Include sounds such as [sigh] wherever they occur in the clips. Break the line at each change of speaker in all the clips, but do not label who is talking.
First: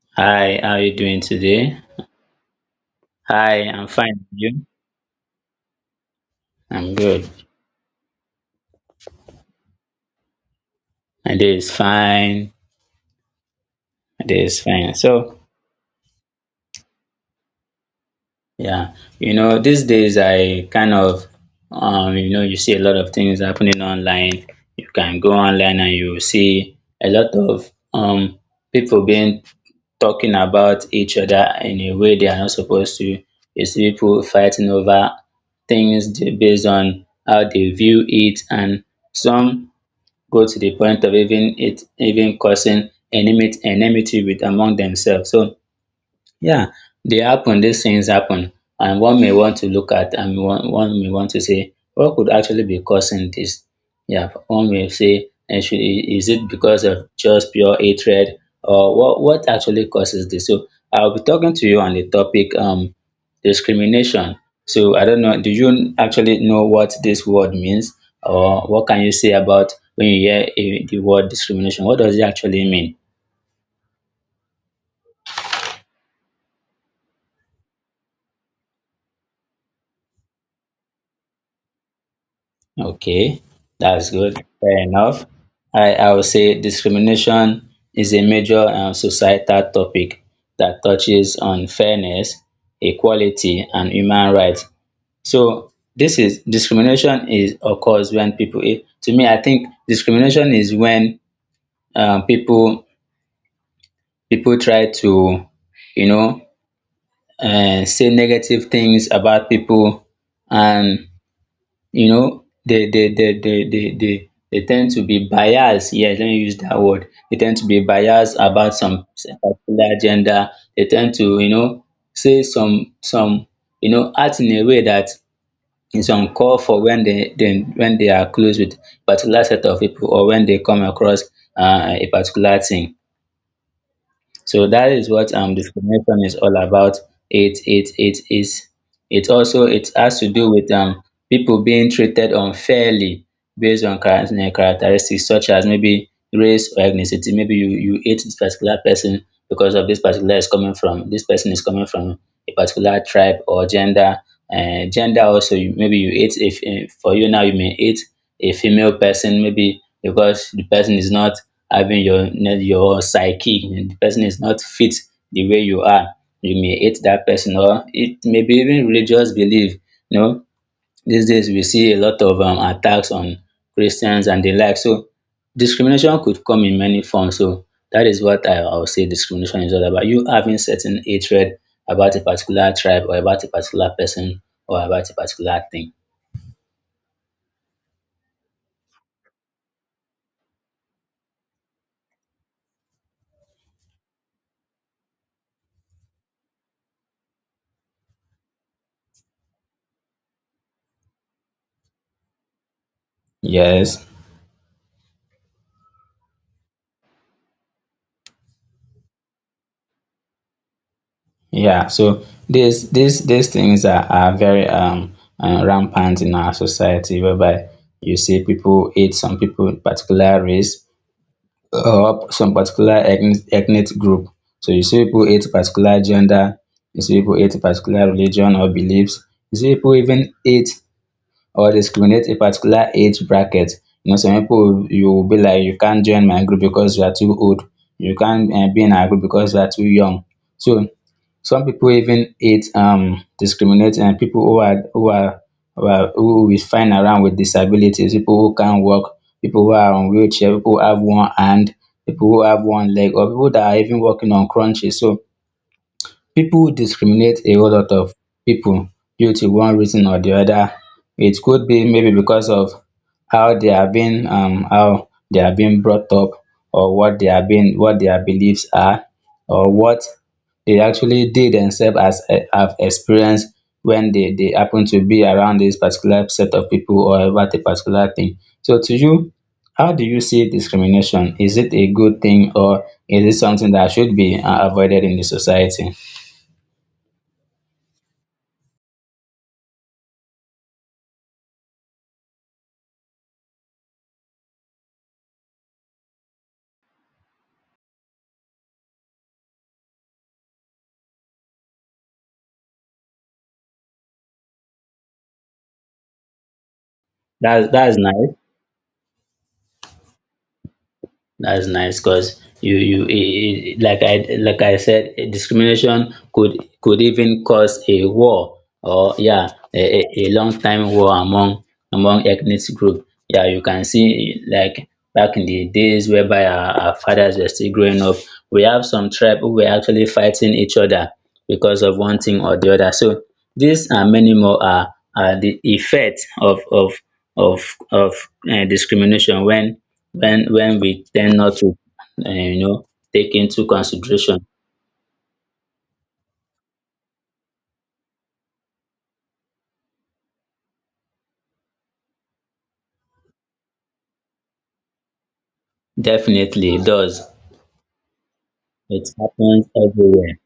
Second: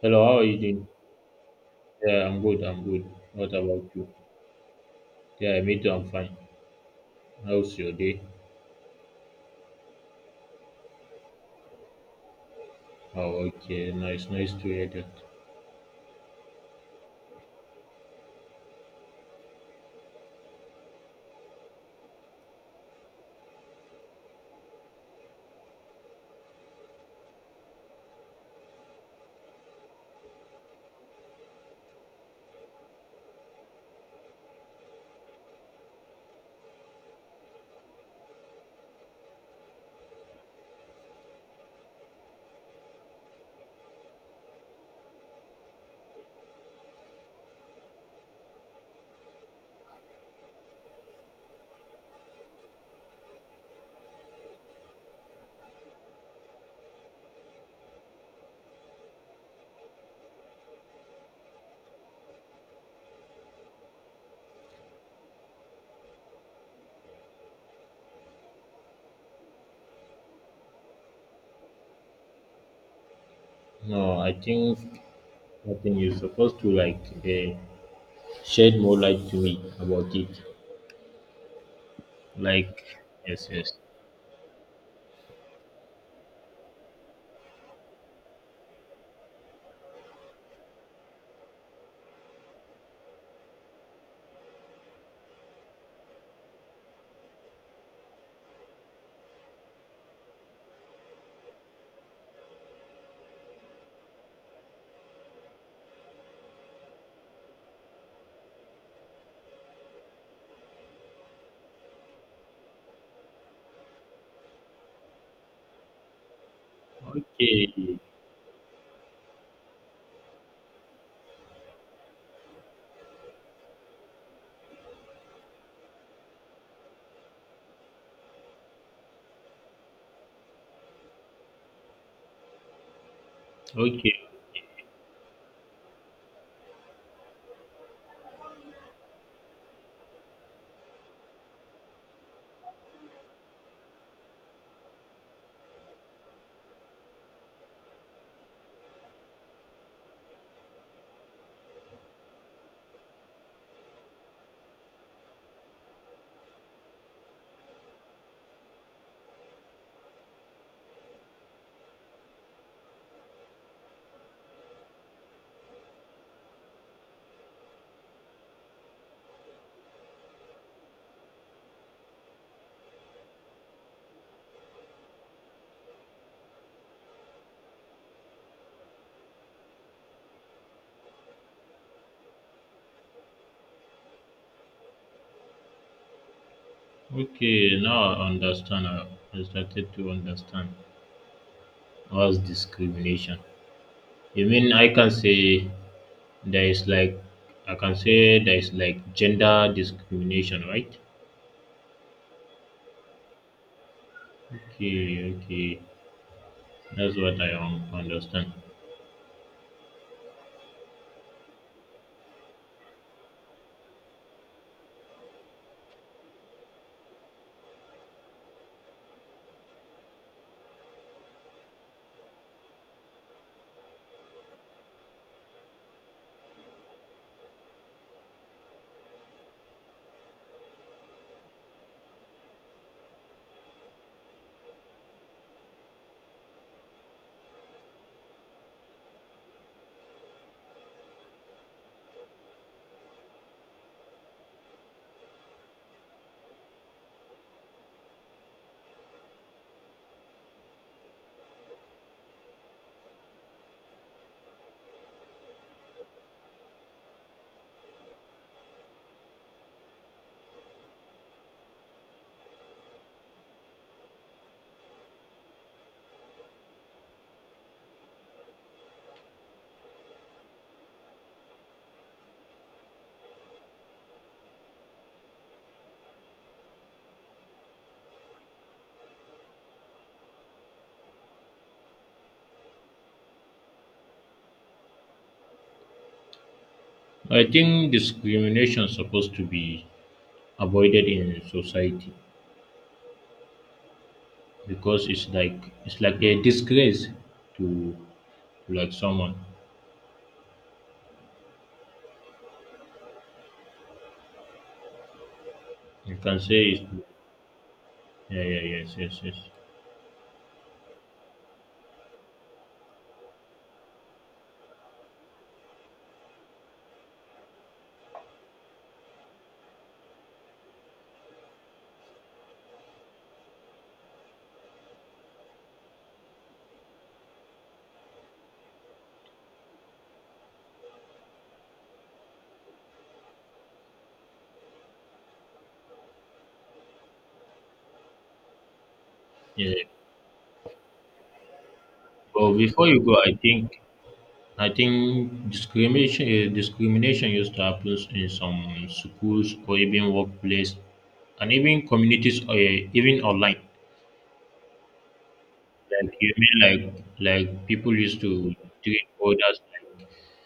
Hello, how are you
Hi, how are
doing?
you doing today?
Yeah, I'm good. I'm good. What
Hi,
about
I'm
you?
fine. You?
Yeah, me too. I'm fine.
I'm good.
How's your day?
My day is fine.
Oh, okay.
My
Nice,
day
nice
is
to hear
fine.
that.
So, yeah, these days you see a lot of things happening online. You can go online and you see a lot of people being talking about each other in a way they are not supposed to. You see people fighting over things based on how they view it, and some go to the point of even causing enmity with among themselves. So yeah, they happen, these things happen. And one may want to say, what could actually be causing this? Yeah, one may say, actually, is it because of just pure hatred, or what actually causes this? So I'll be talking to you on the topic discrimination. So I don't know, do you actually know what this word means? Or what can you say about when you hear the word discrimination? What does it actually mean?
No, I think you're supposed to shed more light to me about it. Like,
Okay,
yes, yes.
that's good. Fair enough. I would say discrimination is a major societal topic that touches on fairness, equality, and human rights. So this is discrimination is occurs when people. Eh, to me, I think discrimination is when um, people people try to, you know, say negative things about people, and they tend to be biased. Yes, let me use that word. They tend to
Okay,
be biased about some particular gender. They tend to, say act in a way that is uncalled for, when they are close with particular set of people, or when they come across a particular thing.
okay,
So that is what discrimination is all about. It is it also It has to do with people being treated unfairly, based on characteristics such as maybe race or ethnicity. Maybe you hate this particular person because of this particular is coming from this person is coming from a particular tribe or gender. Gender also, you, maybe you hate if eh, for you now, you may hate a female person, maybe because the person is not having your psyche, and the person is not fit the way you are, you may hate that person, or it may be even religious belief. you know these days we see a lot of attacks on Christians and the like. So discrimination could come in many forms. So that is what I would say discrimination is all about, you having certain hatred about a particular tribe, or about a particular person, or about a particular thing.
okay. Now I understand. I started to understand what's discrimination. You mean I can say there is like I can say there is like gender discrimination, right?
Yes.
Okay, okay. That's what I un- understand.
Yeah, so these things are very rampant in our society, whereby you see people hate some people in particular race, or some particular ethnic group. So you see people hate particular gender, you see people hate particular religion or beliefs. You see people even hate or discriminate a particular age bracket. Some people, you will be like, you can't join my group because you are too old. You can't be in our group because you are too young. So some people even hate discriminate pipo who we find around with disabilities. People who can't walk. People who are on wheelchair. People who have one hand. People who have one leg, or people that are even walking on crutches. So people discriminate a whole lot of people, due to one reason or the other. It could be maybe because of how they are being brought up, or what their beliefs are, or what they actually did themselves have experienced when they happen to be around this particular set of people, or about a particular thing. So to you, how do you see discrimination? Is it a good thing, or is it something that should be avoided in the society?
I think discrimination is supposed to be avoided in society because it's like a disgrace to like someone. You can say it's
That's nice.
yeah, yeah, yes, yes, yes.
That's nice because you like I said, discrimination could even cause a war, or yeah, a long time war among ethnic group. Yeah, you can see like back in the days whereby our fathers were still growing up, we have some tribe who were actually fighting each other because of one thing or the other. So these and many more are the effects of discrimination,
Yeah.
when we tend not to, um,
But
you know
before you go, I
take into
think
consideration.
I think discrimination discrimination used to happen in some schools or even workplace and even communities, or even online. Like you mean
Definitely,
like
it does.
like people used to treat
It
others
happens
like
everywhere.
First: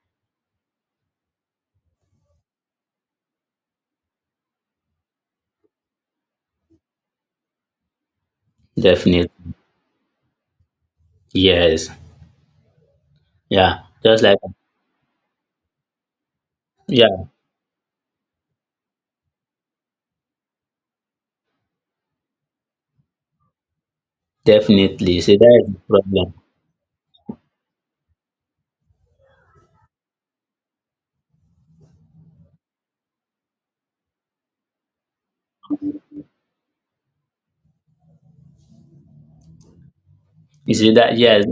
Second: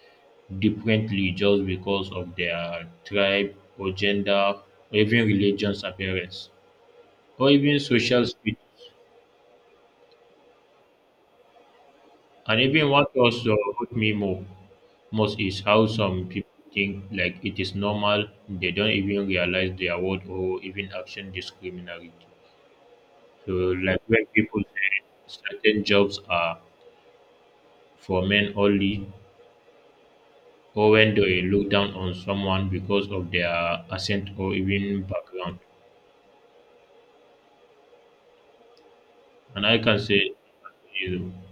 differently just because of their tribe or gender or even religion's appearance or even social speech.
Definitely. Yes.
And even what also
Yeah,
hurt me
just like,
more most is how some people think
yeah,
like it is normal. They don't even realize their word or even action discriminatory. So like when people say
definitely. See, that is the
certain jobs
problem.
are for men only, or when they look down on someone because of their accent or even background. And I can say,
You see that?
you know,
Yes.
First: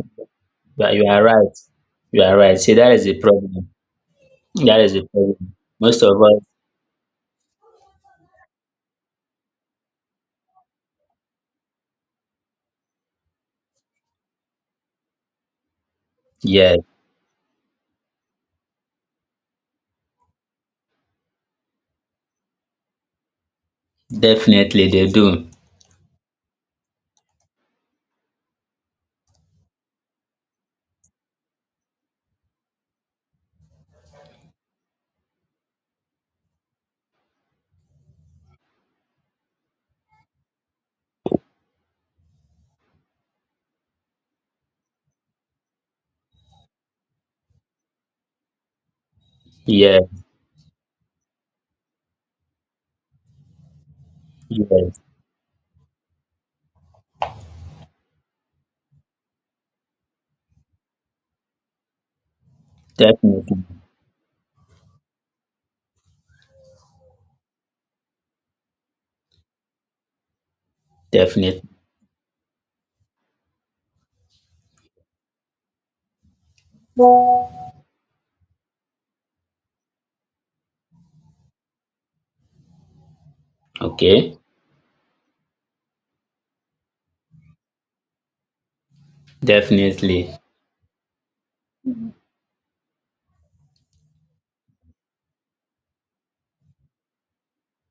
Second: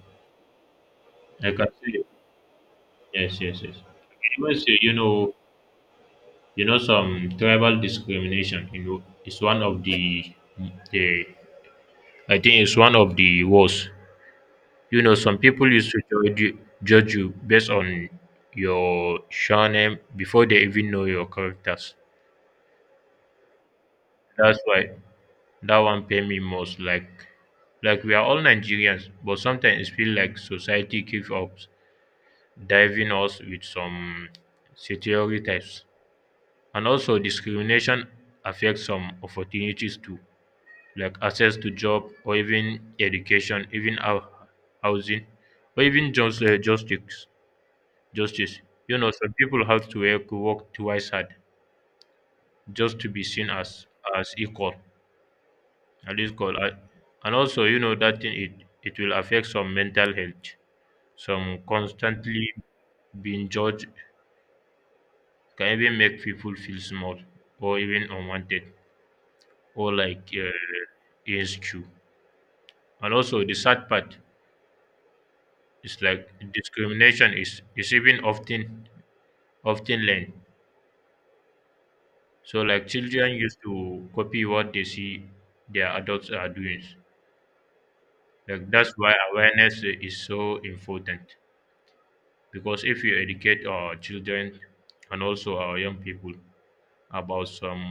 You are
I
right.
can say,
You are right. See, that is the
yes,
problem.
yes, yes. I can even say,
That is the problem. Most of us.
some tribal discrimination, is one of the, I think it's one of the worst. You know, some people used to
Yes.
judge you based on your surname before they even know your characters. That's
Definitely,
why
they do.
That one pain me most. Like we are all Nigerians, but sometimes it feels like society keeps up diving us with some stereotypes. And also, discrimination affects some opportunities too, like access to job or even education, even our housing, or even just justice. Justice. You know, some people have
Yeah,
to work twice hard just to be seen as equal.
yes.
At least call I, and also you know that thing, it will affect some mental health, some constantly being
Definitely.
judged, can even make people feel small or even unwanted or like
Definitely.
insecure. And also the sad part is like discrimination is even often learned. So like children used to
Okay.
copy what they see their adults are doing. Like, that's why awareness is
Definitely.
so important, because if you educate our children and also our young people about some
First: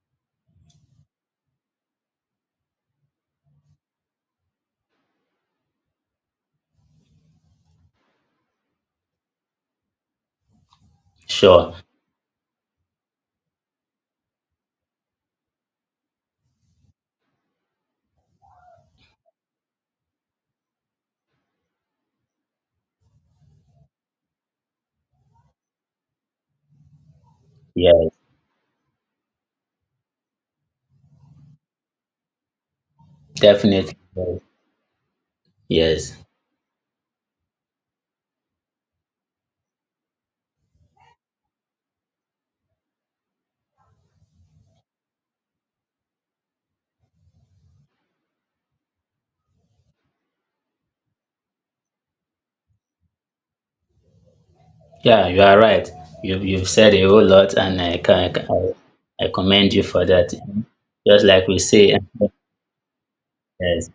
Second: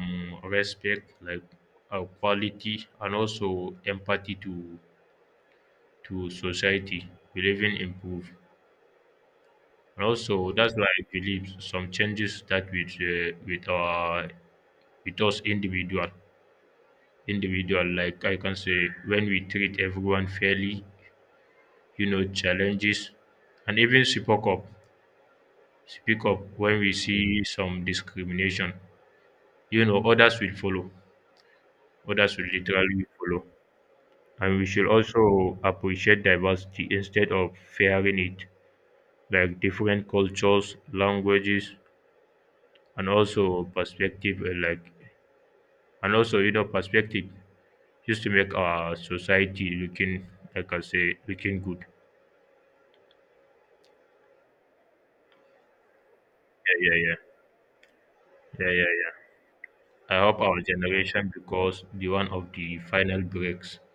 respect, like quality and also empathy to society, we live in improve. And also that's why I believe
Sure.
some changes, that with our with us individual. Like I can say, when we treat everyone fairly, you know, challenges, and even speak up when we see some
Yes.
discrimination, you know, others will follow. Others will literally follow.
Definitely.
And we should also
Yes.
appreciate diversity instead of fearing it, like different cultures, languages, and also perspective, like, and also, you know, perspective, just to make our society looking, like I say, looking good.
Yeah, you are right. You've said
Yeah,
a
yeah, yeah.
whole lot, and
Yeah, yeah, yeah.
I commend you for
I
that.
hope our
Just
generation,
like we
because
say,
the one
[laughs]
of the final breaks,
yes.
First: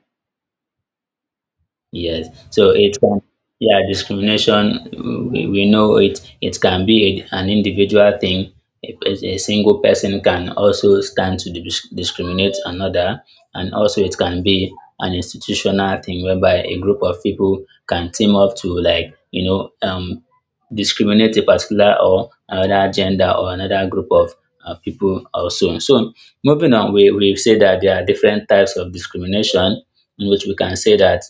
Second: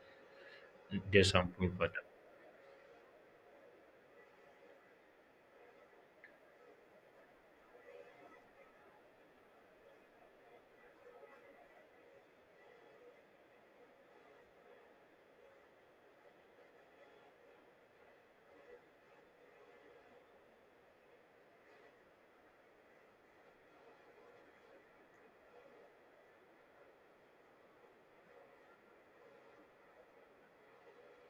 there's something better.
Yes, so it can yeah, discrimination, we know it can be an individual thing. A single person can also stand to discriminate another, and also it can be an institutional thing, whereby a group of people can team up to, like, discriminate a particular, or another gender, or another group of people also. So moving on, we say that there are different types of discrimination, in which we can say that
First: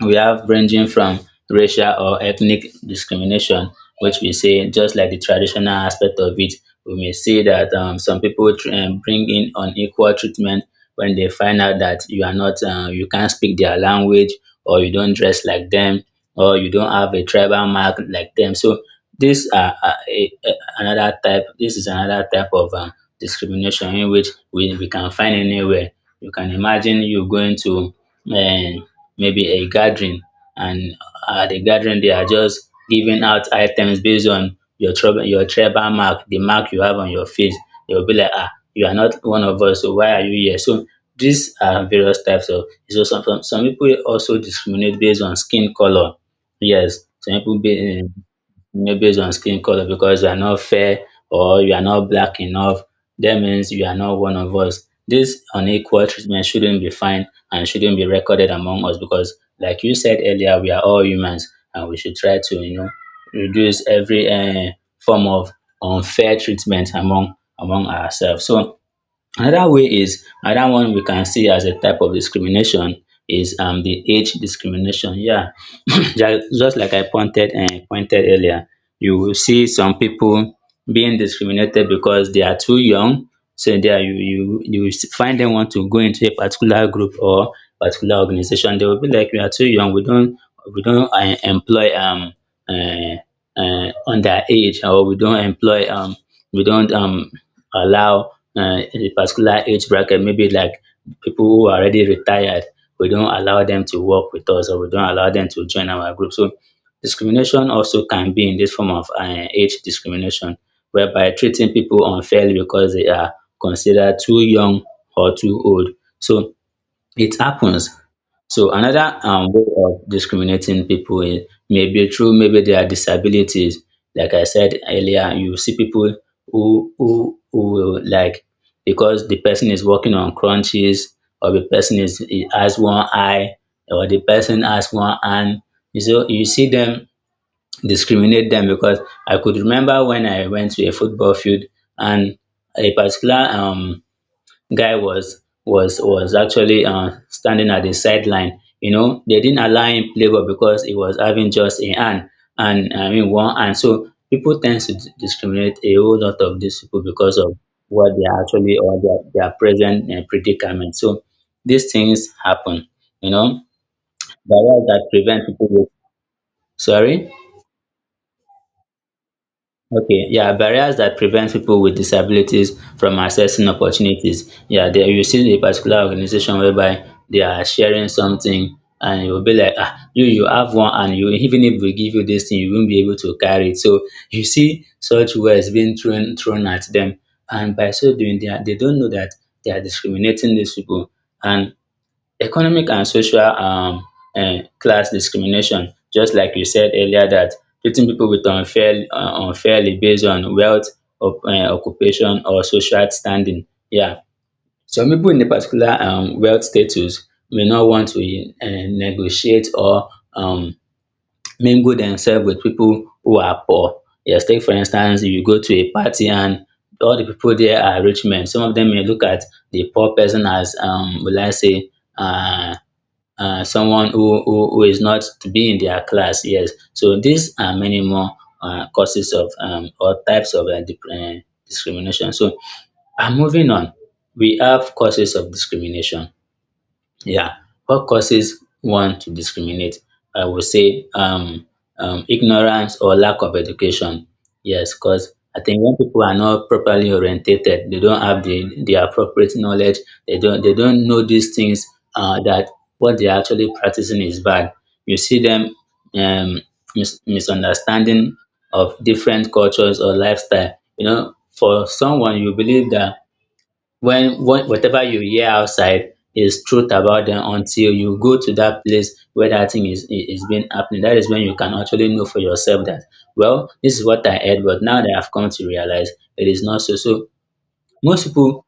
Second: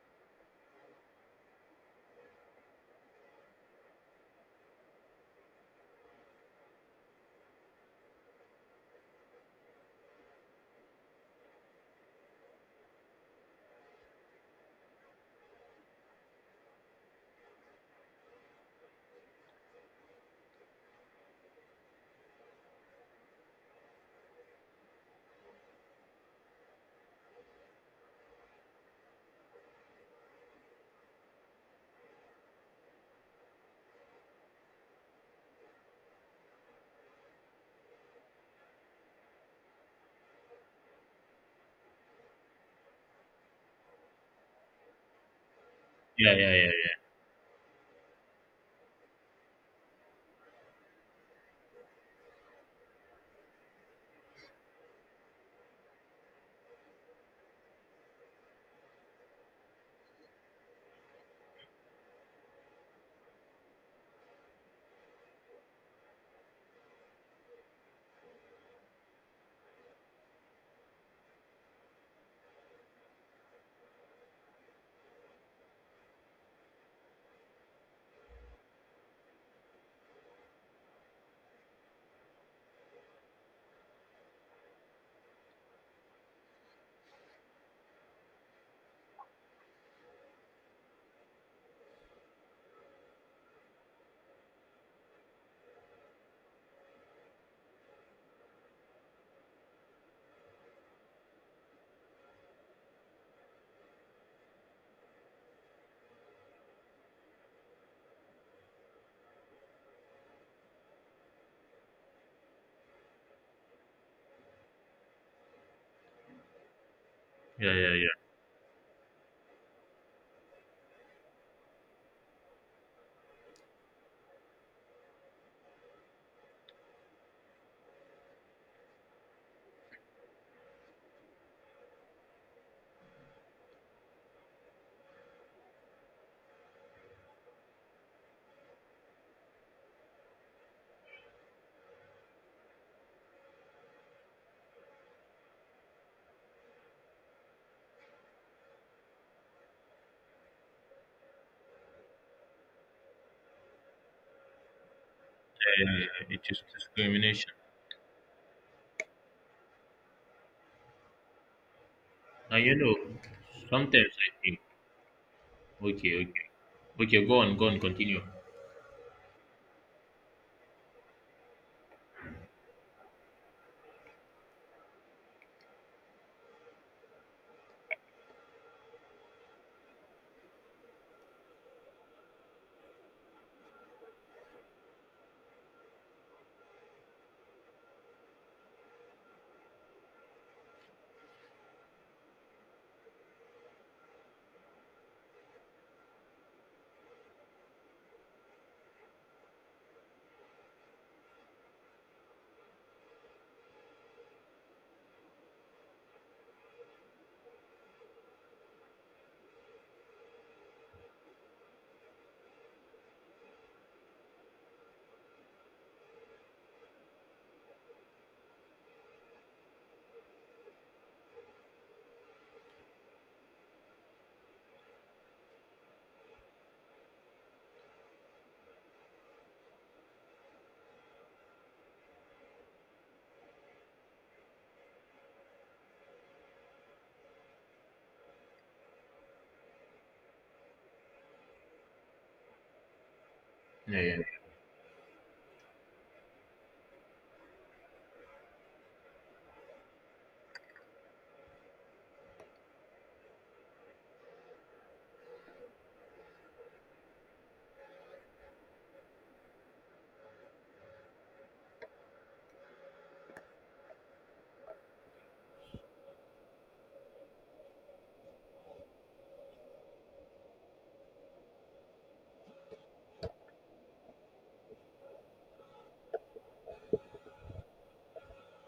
we have, ranging from racial or ethnic discrimination, which we say, just like the traditional aspect of it, we may see that some people bring in unequal treatment when they find out that you are not, you can't speak their language, or you don't dress like them, or you don't have a tribal mark like them. So this are another type. This is another type of discrimination, in which we can find anywhere. You can imagine you going to, um, maybe a gathering, and at the gathering they are just giving out items based on your tribal mark, the mark you have on your face. They will be like, ah, you are not one of us, so why are you here? So these are various types of. So some people also discriminate based on skin color.
Yeah, yeah, yeah,
Yes, some people, be no, based on skin color, because you are not fair, or you are not black enough, that means you are not one of us. This unequal treatment shouldn't be fine, and shouldn't be recorded among us, because, like you said earlier, we are all humans, and we should try to, reduce every form of unfair treatment among ourselves. So another way, is another one we can see as a type of discrimination, is the age discrimination. Yeah, [coughs] [clears throat] just like I pointed earlier, you will see some people being discriminated because they are too young. So there you will find them want to go into a particular group or particular organization. They will be like, we are too young. We don't employ uh, underage, or we don't allow, in a particular age bracket, maybe like people who are already retired, we don't allow them to work with us, or we don't allow them to join our group. So discrimination also can be in this form of age discrimination, whereby treating people unfairly because they are considered too young, or too old. So it
yeah, yeah, yeah,
happens.
yeah, yeah,
So another, way of discriminating people, is maybe through, maybe their disabilities. Like I said earlier, you see people who will, like, because the person is working on crunches, or the person is he has one eye, or the person has one hand. You see them discriminate them because I could remember when I went to a football field, and a particular guy was actually standing at the sideline. They didn't allow him play ball because he was having just a hand, and I mean one hand. So people tend to discriminate
yeah.
a whole
Yeah.
lot
It
of
is
these people, because
discrimination.
of what they are actually, or their present predicament. So these things
Now you
happen,
know,
you know.
sometimes I think,
Barriers that prevent people.
okay, okay, okay,
Sorry.
go on, go on, continue.
Okay, yeah, barriers that prevent people with disabilities from accessing opportunities. Yeah, there you see a particular organization whereby they are sharing something, and it will be like, ah, you have one, and you even if we give you this thing, you won't be able to carry it. So you see such words being thrown at them. And by so doing, they don't know that they are discriminating these people. And economic and social, class discrimination, just like you said earlier, that treating people with unfairly based on wealth, occupation, or social standing, yeah. Some people in a particular wealth status may not want to negotiate, or um mingle themselves with people who are poor. Yes, take for instance, you go to a party, and all the people there are rich men. Some of them may look at the poor person as, will I say, uh someone who is not to be in their class, yes. So these are many more causes of, or types of, discrimination. So, moving on, we have causes of discrimination. Yeah. What causes one to discriminate? I would say, ignorance or lack of
Yeah, yeah.
education. Yes, because I think when people are not properly orientated, they don't have the appropriate knowledge. They don't know these things, that what they're actually practicing is bad. You see them, um, misunderstanding of different cultures or lifestyle. For someone, you believe that when what whatever you hear outside is truth about them, until you go to that place where that thing is is being happening. That is when you can actually know for yourself that, well, this is what I heard, but now that I've come to realize, it is not so. So most people,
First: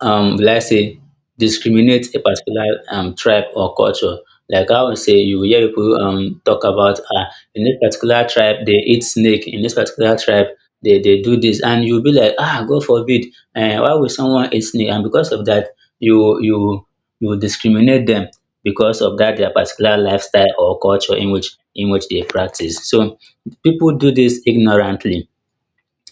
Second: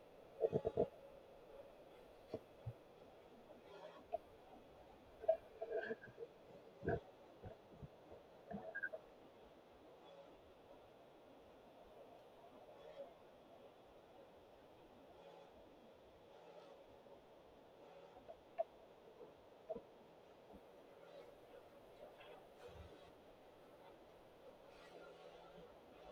will I say, discriminate a particular tribe or culture. Like how we say, you will hear people talk about, ah, in this particular tribe they eat snake, in this particular tribe they do this, and you'll be like, ah, God forbid, why will someone eat snake? And because of that, you you you discriminate them, because of that, their particular lifestyle or culture in which they practice. So people do this ignorantly.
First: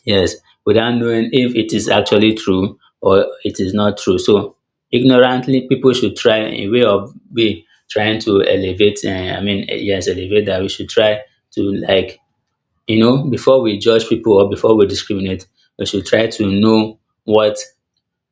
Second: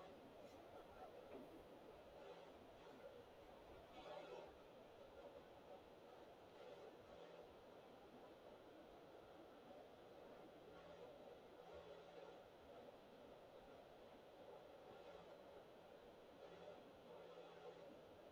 Yes, without knowing if it is actually true or it is not true. So ignorantly, people should try a way of be trying to elevate. I mean, yes, elevate, that we should try to, like, before we judge people, or before we discriminate, we should try to know what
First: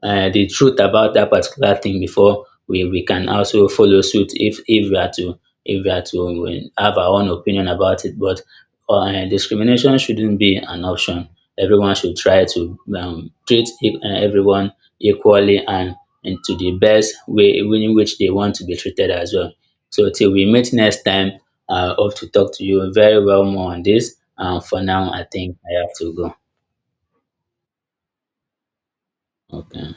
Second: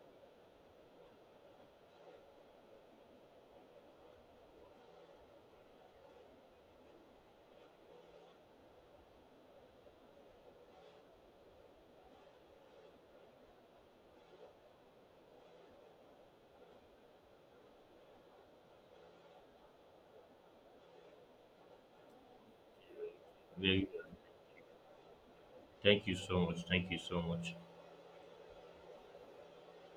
the truth about that particular thing, before we can also follow suit, if we are to have our own opinion about it. But, discrimination shouldn't be an option. Everyone should try to treat everyone equally, and to the best way in which they want to be treated as well. So till we meet next time, I hope to talk to you very well more
Very
on
good.
this. And for now, I think I have
Thank
to
you
go.
so much. Thank you so much.
Okay.